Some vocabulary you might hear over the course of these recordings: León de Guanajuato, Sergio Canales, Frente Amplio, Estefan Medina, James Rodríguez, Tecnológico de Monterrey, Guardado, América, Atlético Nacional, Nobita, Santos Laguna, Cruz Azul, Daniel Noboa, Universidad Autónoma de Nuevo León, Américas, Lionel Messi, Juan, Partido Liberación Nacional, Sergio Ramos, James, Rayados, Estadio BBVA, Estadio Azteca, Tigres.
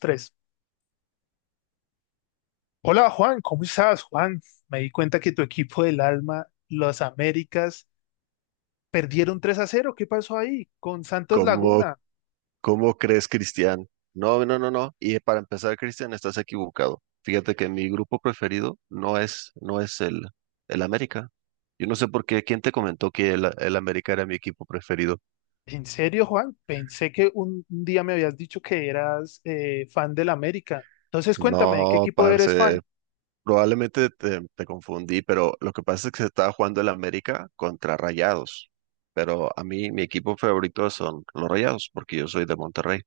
Tres. Hola Juan, ¿cómo estás? Juan, me di cuenta que tu equipo del alma, los Américas, perdieron 3 a cero. ¿Qué pasó ahí con Santos ¿Cómo, Laguna? cómo crees, Cristian? No, no, no, no. Y para empezar, Cristian, estás equivocado. Fíjate que mi grupo preferido no es, no es el América. Yo no sé por qué, ¿quién te comentó que el América era mi equipo preferido? ¿En serio, Juan? Pensé que un día me habías dicho que eras fan del América. Entonces cuéntame, ¿qué No, equipo eres parce, fan? probablemente te confundí, pero lo que pasa es que se estaba jugando el América contra Rayados. Pero a mí, mi equipo favorito son los Rayados, porque yo soy de Monterrey.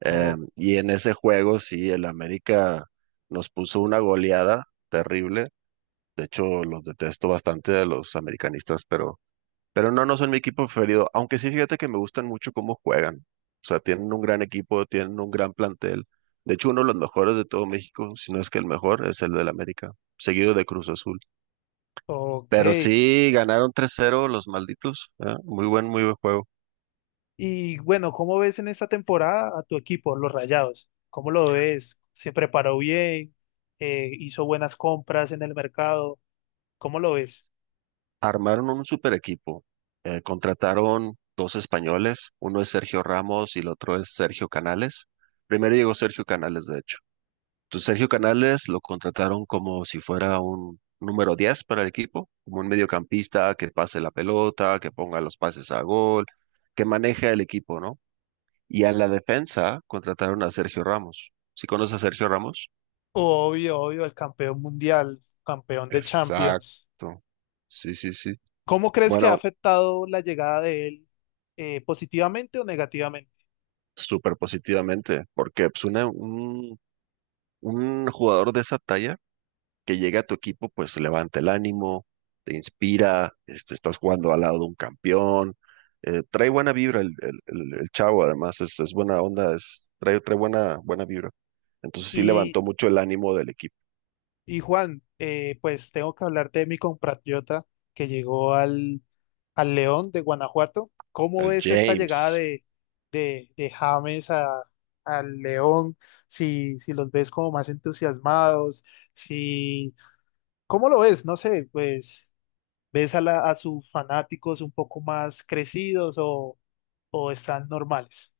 Eh, O- y en ese juego, sí, el América nos puso una goleada terrible. De hecho, los detesto bastante a los americanistas, pero no, no son mi equipo preferido. Aunque sí, fíjate que me gustan mucho cómo juegan. O sea, tienen un gran equipo, tienen un gran plantel. De hecho, uno de los mejores de todo México, si no es que el mejor, es el del América, seguido de Cruz Azul. ok. Pero sí, ganaron 3-0 los malditos. ¿Eh? Muy buen juego. Y bueno, ¿cómo ves en esta temporada a tu equipo, los Rayados? ¿Cómo lo ves? ¿Se preparó bien? ¿Hizo buenas compras en el mercado? ¿Cómo lo ves? Armaron un super equipo. Contrataron dos españoles, uno es Sergio Ramos y el otro es Sergio Canales. Primero llegó Sergio Canales, de hecho. Entonces Sergio Canales lo contrataron como si fuera un número 10 para el equipo, como un mediocampista que pase la pelota, que ponga los pases a gol, que maneje el equipo, ¿no? Y a la defensa contrataron a Sergio Ramos. ¿Sí conoces a Sergio Ramos? Obvio, obvio, el campeón mundial, campeón de Champions. Exacto. Sí, sí, sí. ¿Cómo crees que ha Bueno, afectado la llegada de él, positivamente o negativamente? súper positivamente, porque pues, un jugador de esa talla que llega a tu equipo, pues levanta el ánimo, te inspira, este, estás jugando al lado de un campeón, trae buena vibra el chavo, además es buena onda, es, trae buena, buena vibra. Entonces sí Y, levantó mucho el ánimo del equipo. y Juan, pues tengo que hablarte de mi compatriota que llegó al León de Guanajuato. ¿Cómo El ves esta llegada James. De James al León? Si, si los ves como más entusiasmados, si, ¿cómo lo ves? No sé, pues ¿ves a, a sus fanáticos un poco más crecidos o están normales?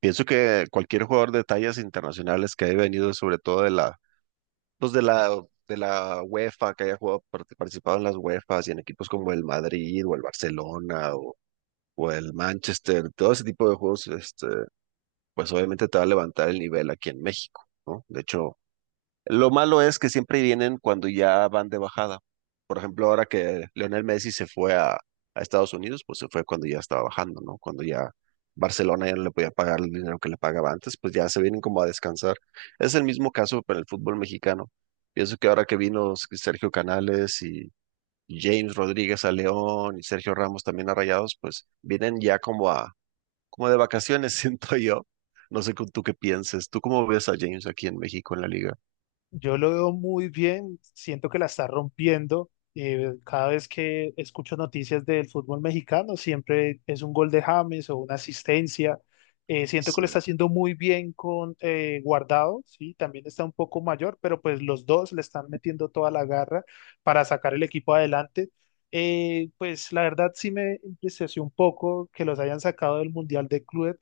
Pienso que cualquier jugador de tallas internacionales que haya venido, sobre todo de la los de la UEFA, que haya jugado, participado en las UEFAs y en equipos como el Madrid o el Barcelona o el Manchester, todo ese tipo de juegos, este, pues obviamente te va a levantar el nivel aquí en México, ¿no? De hecho, lo malo es que siempre vienen cuando ya van de bajada. Por ejemplo, ahora que Lionel Messi se fue a Estados Unidos, pues se fue cuando ya estaba bajando, ¿no? Cuando ya Barcelona ya no le podía pagar el dinero que le pagaba antes, pues ya se vienen como a descansar. Es el mismo caso para el fútbol mexicano. Pienso que ahora que vino Sergio Canales y James Rodríguez a León y Sergio Ramos también a Rayados, pues vienen ya como como de vacaciones, siento yo. No sé tú qué pienses. ¿Tú cómo ves a James aquí en México en la liga? Yo lo veo muy bien, siento que la está rompiendo. Cada vez que escucho noticias del fútbol mexicano, siempre es un gol de James o una asistencia. Siento que Sí. lo está haciendo muy bien con Guardado, sí, también está un poco mayor, pero pues los dos le están metiendo toda la garra para sacar el equipo adelante. Pues la verdad sí me impresionó un poco que los hayan sacado del Mundial de Clubes,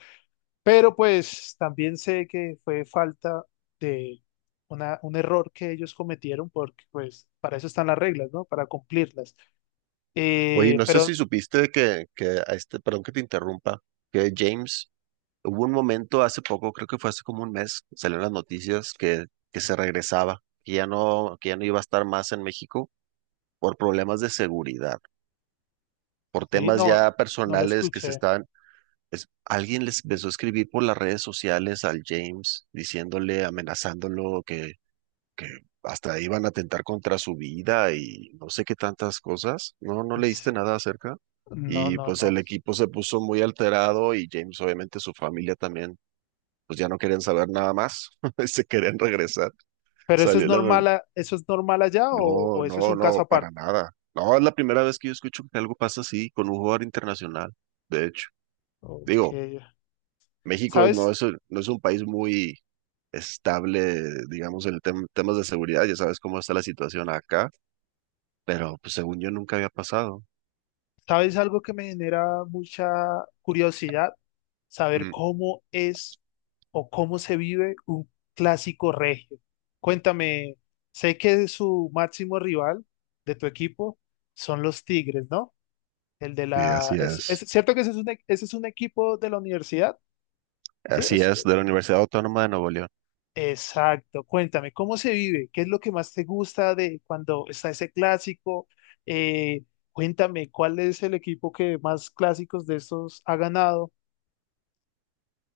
pero pues también sé que fue falta de un error que ellos cometieron porque pues para eso están las reglas, ¿no? Para cumplirlas. Oye, no sé si Pero supiste que a este, perdón que te interrumpa, que James, hubo un momento hace poco, creo que fue hace como un mes, salieron las noticias que se regresaba, que ya no iba a estar más en México por problemas de seguridad, por sí, temas no, ya no la personales que se escuché. estaban, alguien les empezó a escribir por las redes sociales al James, diciéndole, amenazándolo, que hasta iban a atentar contra su vida y no sé qué tantas cosas. No, no leíste Es- nada acerca. No, Y no, pues no. el equipo se puso muy alterado y James, obviamente su familia también, pues ya no querían saber nada más, se querían regresar. Pero eso es Salió la... no- normal, eso es normal allá No, o eso es no, un caso no, para aparte. nada. No, es la primera vez que yo escucho que algo pasa así con un jugador internacional, de hecho. Ok. Digo, México ¿Sabes? No es un país muy estable, digamos, en el temas de seguridad, ya sabes cómo está la situación acá, pero pues según yo nunca había pasado. ¿Sabes algo que me genera mucha curiosidad? Saber Mm. cómo es o cómo se vive un clásico regio. Cuéntame, sé que su máximo rival de tu equipo son los Tigres, ¿no? El de Sí, la... así es es. cierto que ese es un, ese es un equipo de la universidad? Sí, Así es. es, de la Universidad Autónoma de Nuevo León. Exacto, cuéntame, ¿cómo se vive? ¿Qué es lo que más te gusta de cuando está ese clásico? Eh, Cuéntame, ¿cuál es el equipo que más clásicos de estos ha ganado?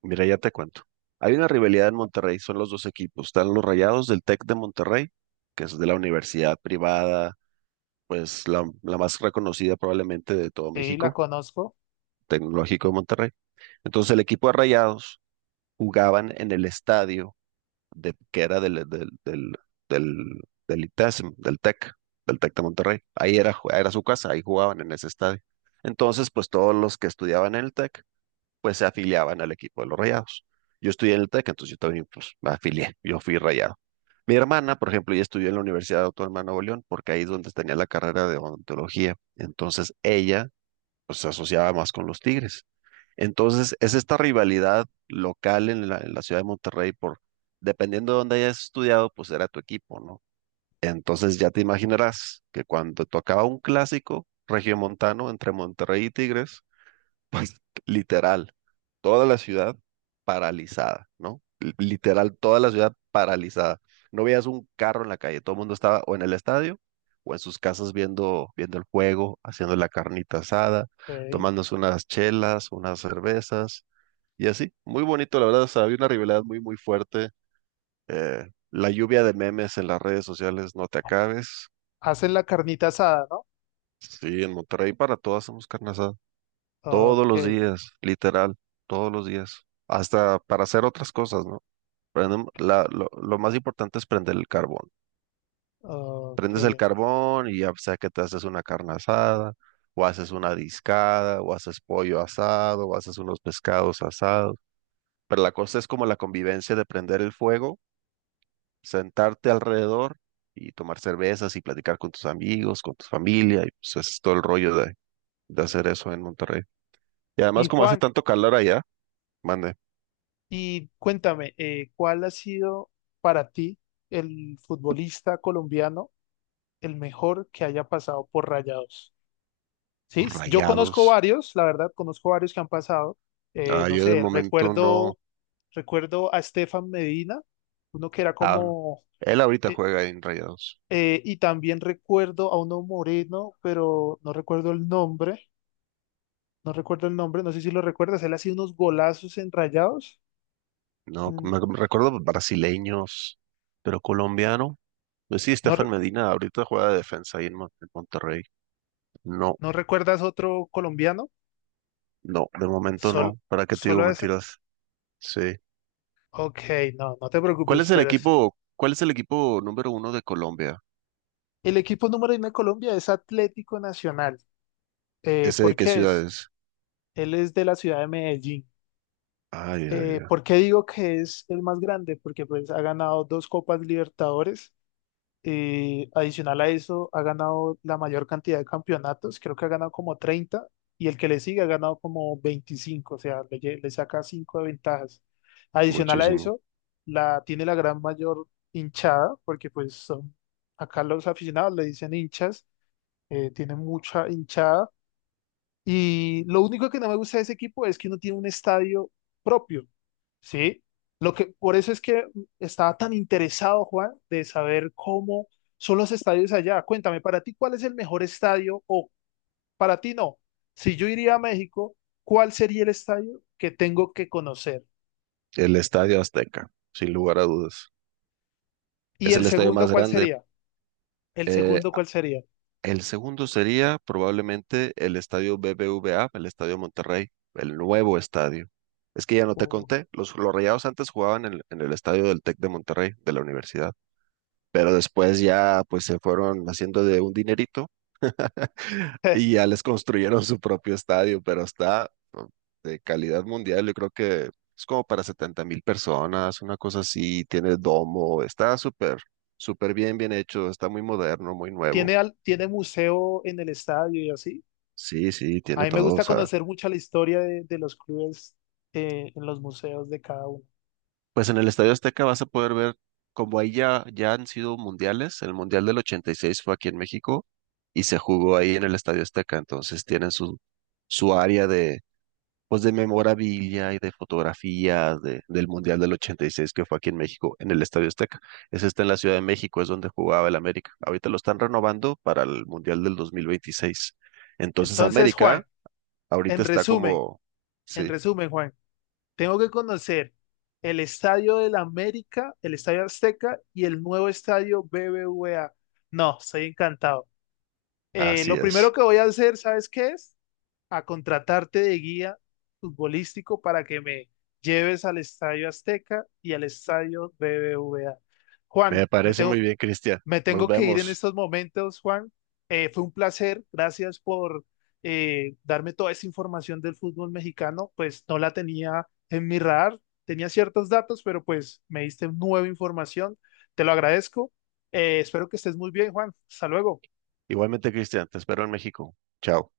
Mira, ya te cuento. Hay una rivalidad en Monterrey, son los dos equipos. Están los Rayados del TEC de Monterrey, que es de la universidad privada, pues la más reconocida probablemente de todo Sí, la México, conozco. Tecnológico de Monterrey. Entonces el equipo de Rayados jugaban en el estadio de, que era del, del, del, del, del ITESM, del TEC de Monterrey. Ahí era su casa, ahí jugaban en ese estadio. Entonces, pues todos los que estudiaban en el TEC, pues se afiliaban al equipo de los Rayados. Yo estudié en el TEC, entonces yo también pues, me afilié, yo fui Rayado. Mi hermana, por ejemplo, ella estudió en la Universidad Autónoma de Nuevo León, porque ahí es donde tenía la carrera de odontología. Entonces ella pues, se asociaba más con los Tigres. Entonces, es esta rivalidad local en en la ciudad de Monterrey por, dependiendo de dónde hayas estudiado, pues era tu equipo, ¿no? Entonces ya te imaginarás que cuando tocaba un clásico regiomontano entre Monterrey y Tigres, pues literal, toda la ciudad paralizada, ¿no? Literal, toda la ciudad paralizada. No veías un carro en la calle, todo el mundo estaba o en el estadio o en sus casas viendo, viendo el juego, haciendo la carnita asada, Ok. tomándose unas chelas, unas cervezas y así, muy bonito, la verdad, o sea, había una rivalidad muy, muy fuerte. eh, la lluvia de memes en las redes sociales, no te acabes. Hacen la carnita asada, ¿no? Sí, en Monterrey para todas hacemos carne asada. Todos Ok, los días, literal, todos los días. Hasta para hacer otras cosas, ¿no? Lo más importante es prender el carbón. ok. Prendes el Ok. carbón y ya sea que te haces una carne asada, o haces una discada, o haces pollo asado, o haces unos pescados asados. Pero la cosa es como la convivencia de prender el fuego, sentarte alrededor y tomar cervezas y platicar con tus amigos, con tu familia, y pues es todo el rollo de hacer eso en Monterrey. Y Y además como hace Juan, tanto calor allá, mande, y cuéntame, ¿cuál ha sido para ti el futbolista colombiano el mejor que haya pasado por Rayados? Sí, pues, yo conozco Rayados. varios, la verdad, conozco varios que han pasado. Ah, No yo de sé, momento no. Recuerdo a Estefan Medina, uno que era Ah, no. como, Él ahorita eh, juega en Rayados. Y también recuerdo a uno moreno, pero no recuerdo el nombre, no recuerdo el nombre, no sé si lo recuerdas, él hacía unos golazos enrayados. No, Mm, me recuerdo brasileños, pero colombiano. Pues sí, ¿no, Estefan Medina ahorita juega de defensa ahí en, en Monterrey. No, no recuerdas otro colombiano? no, de momento Sol- no. ¿Para qué te digo solo ese. mentiras? Sí. Ok, no, no te ¿Cuál preocupes, es el equipo, cuál es el equipo número uno de Colombia? el equipo número uno de Colombia es Atlético Nacional. ¿Ese de ¿Por qué qué ciudad es? es? Él es de la ciudad de Medellín. Ay, ay, ¿Por qué digo que es el más grande? Porque pues ha ganado dos Copas Libertadores. Adicional a eso, ha ganado la mayor cantidad de campeonatos. Creo que ha ganado como 30 y el que le sigue ha ganado como 25. O sea, le saca 5 de ventajas. Adicional a muchísimo. eso, la, tiene la gran mayor hinchada porque pues son, acá los aficionados le dicen hinchas. Tiene mucha hinchada y lo único que no me gusta de ese equipo es que no tiene un estadio propio, ¿sí? Lo que, por eso es que estaba tan interesado, Juan, de saber cómo son los estadios allá. Cuéntame, para ti, ¿cuál es el mejor estadio? O para ti no, si yo iría a México, ¿cuál sería el estadio que tengo que conocer? El Estadio Azteca, sin lugar a dudas. Y Es el el estadio segundo, más ¿cuál grande. sería? El Eh, segundo, ¿cuál sería? el segundo sería probablemente el Estadio BBVA, el Estadio Monterrey, el nuevo estadio. Es que ya no te Oh, conté, los Rayados antes jugaban en, en el estadio del Tec de Monterrey, de la universidad, pero después ya pues se fueron haciendo de un dinerito. eh, Y ya les construyeron su propio estadio, pero está, ¿no? De calidad mundial. Yo creo que es como para 70.000 personas, una cosa así. Tiene domo, está súper, súper bien, bien hecho. Está muy moderno, muy nuevo. ¿tiene, tiene museo en el estadio y así? Sí, sí, A tiene mí me todo. O gusta sea, conocer mucho la historia de los clubes, en los museos de cada uno. pues en el Estadio Azteca vas a poder ver, como ahí ya, ya han sido mundiales, el Mundial del 86 fue aquí en México y se jugó ahí en el Estadio Azteca. Entonces tienen su, su área de, pues de memorabilia y de fotografías del Mundial del 86 que fue aquí en México, en el Estadio Azteca. Ese está en la Ciudad de México, es donde jugaba el América. Ahorita lo están renovando para el Mundial del 2026. Entonces Entonces, América Juan, ahorita en está resumen, como, en sí, resumen, Juan, tengo que conocer el Estadio del América, el Estadio Azteca y el nuevo Estadio BBVA. No, estoy encantado. Así Lo primero es. que voy a hacer, ¿sabes qué es? A contratarte de guía futbolístico para que me lleves al Estadio Azteca y al Estadio BBVA. Juan, Me me parece muy tengo bien, Cristian. Me Nos tengo que ir en vemos. estos momentos, Juan. Fue un placer. Gracias por darme toda esa información del fútbol mexicano. Pues no la tenía en mi radar. Tenía ciertos datos, pero pues me diste nueva información. Te lo agradezco. Espero que estés muy bien, Juan. Hasta luego. Igualmente, Cristian, te espero en México. Chao.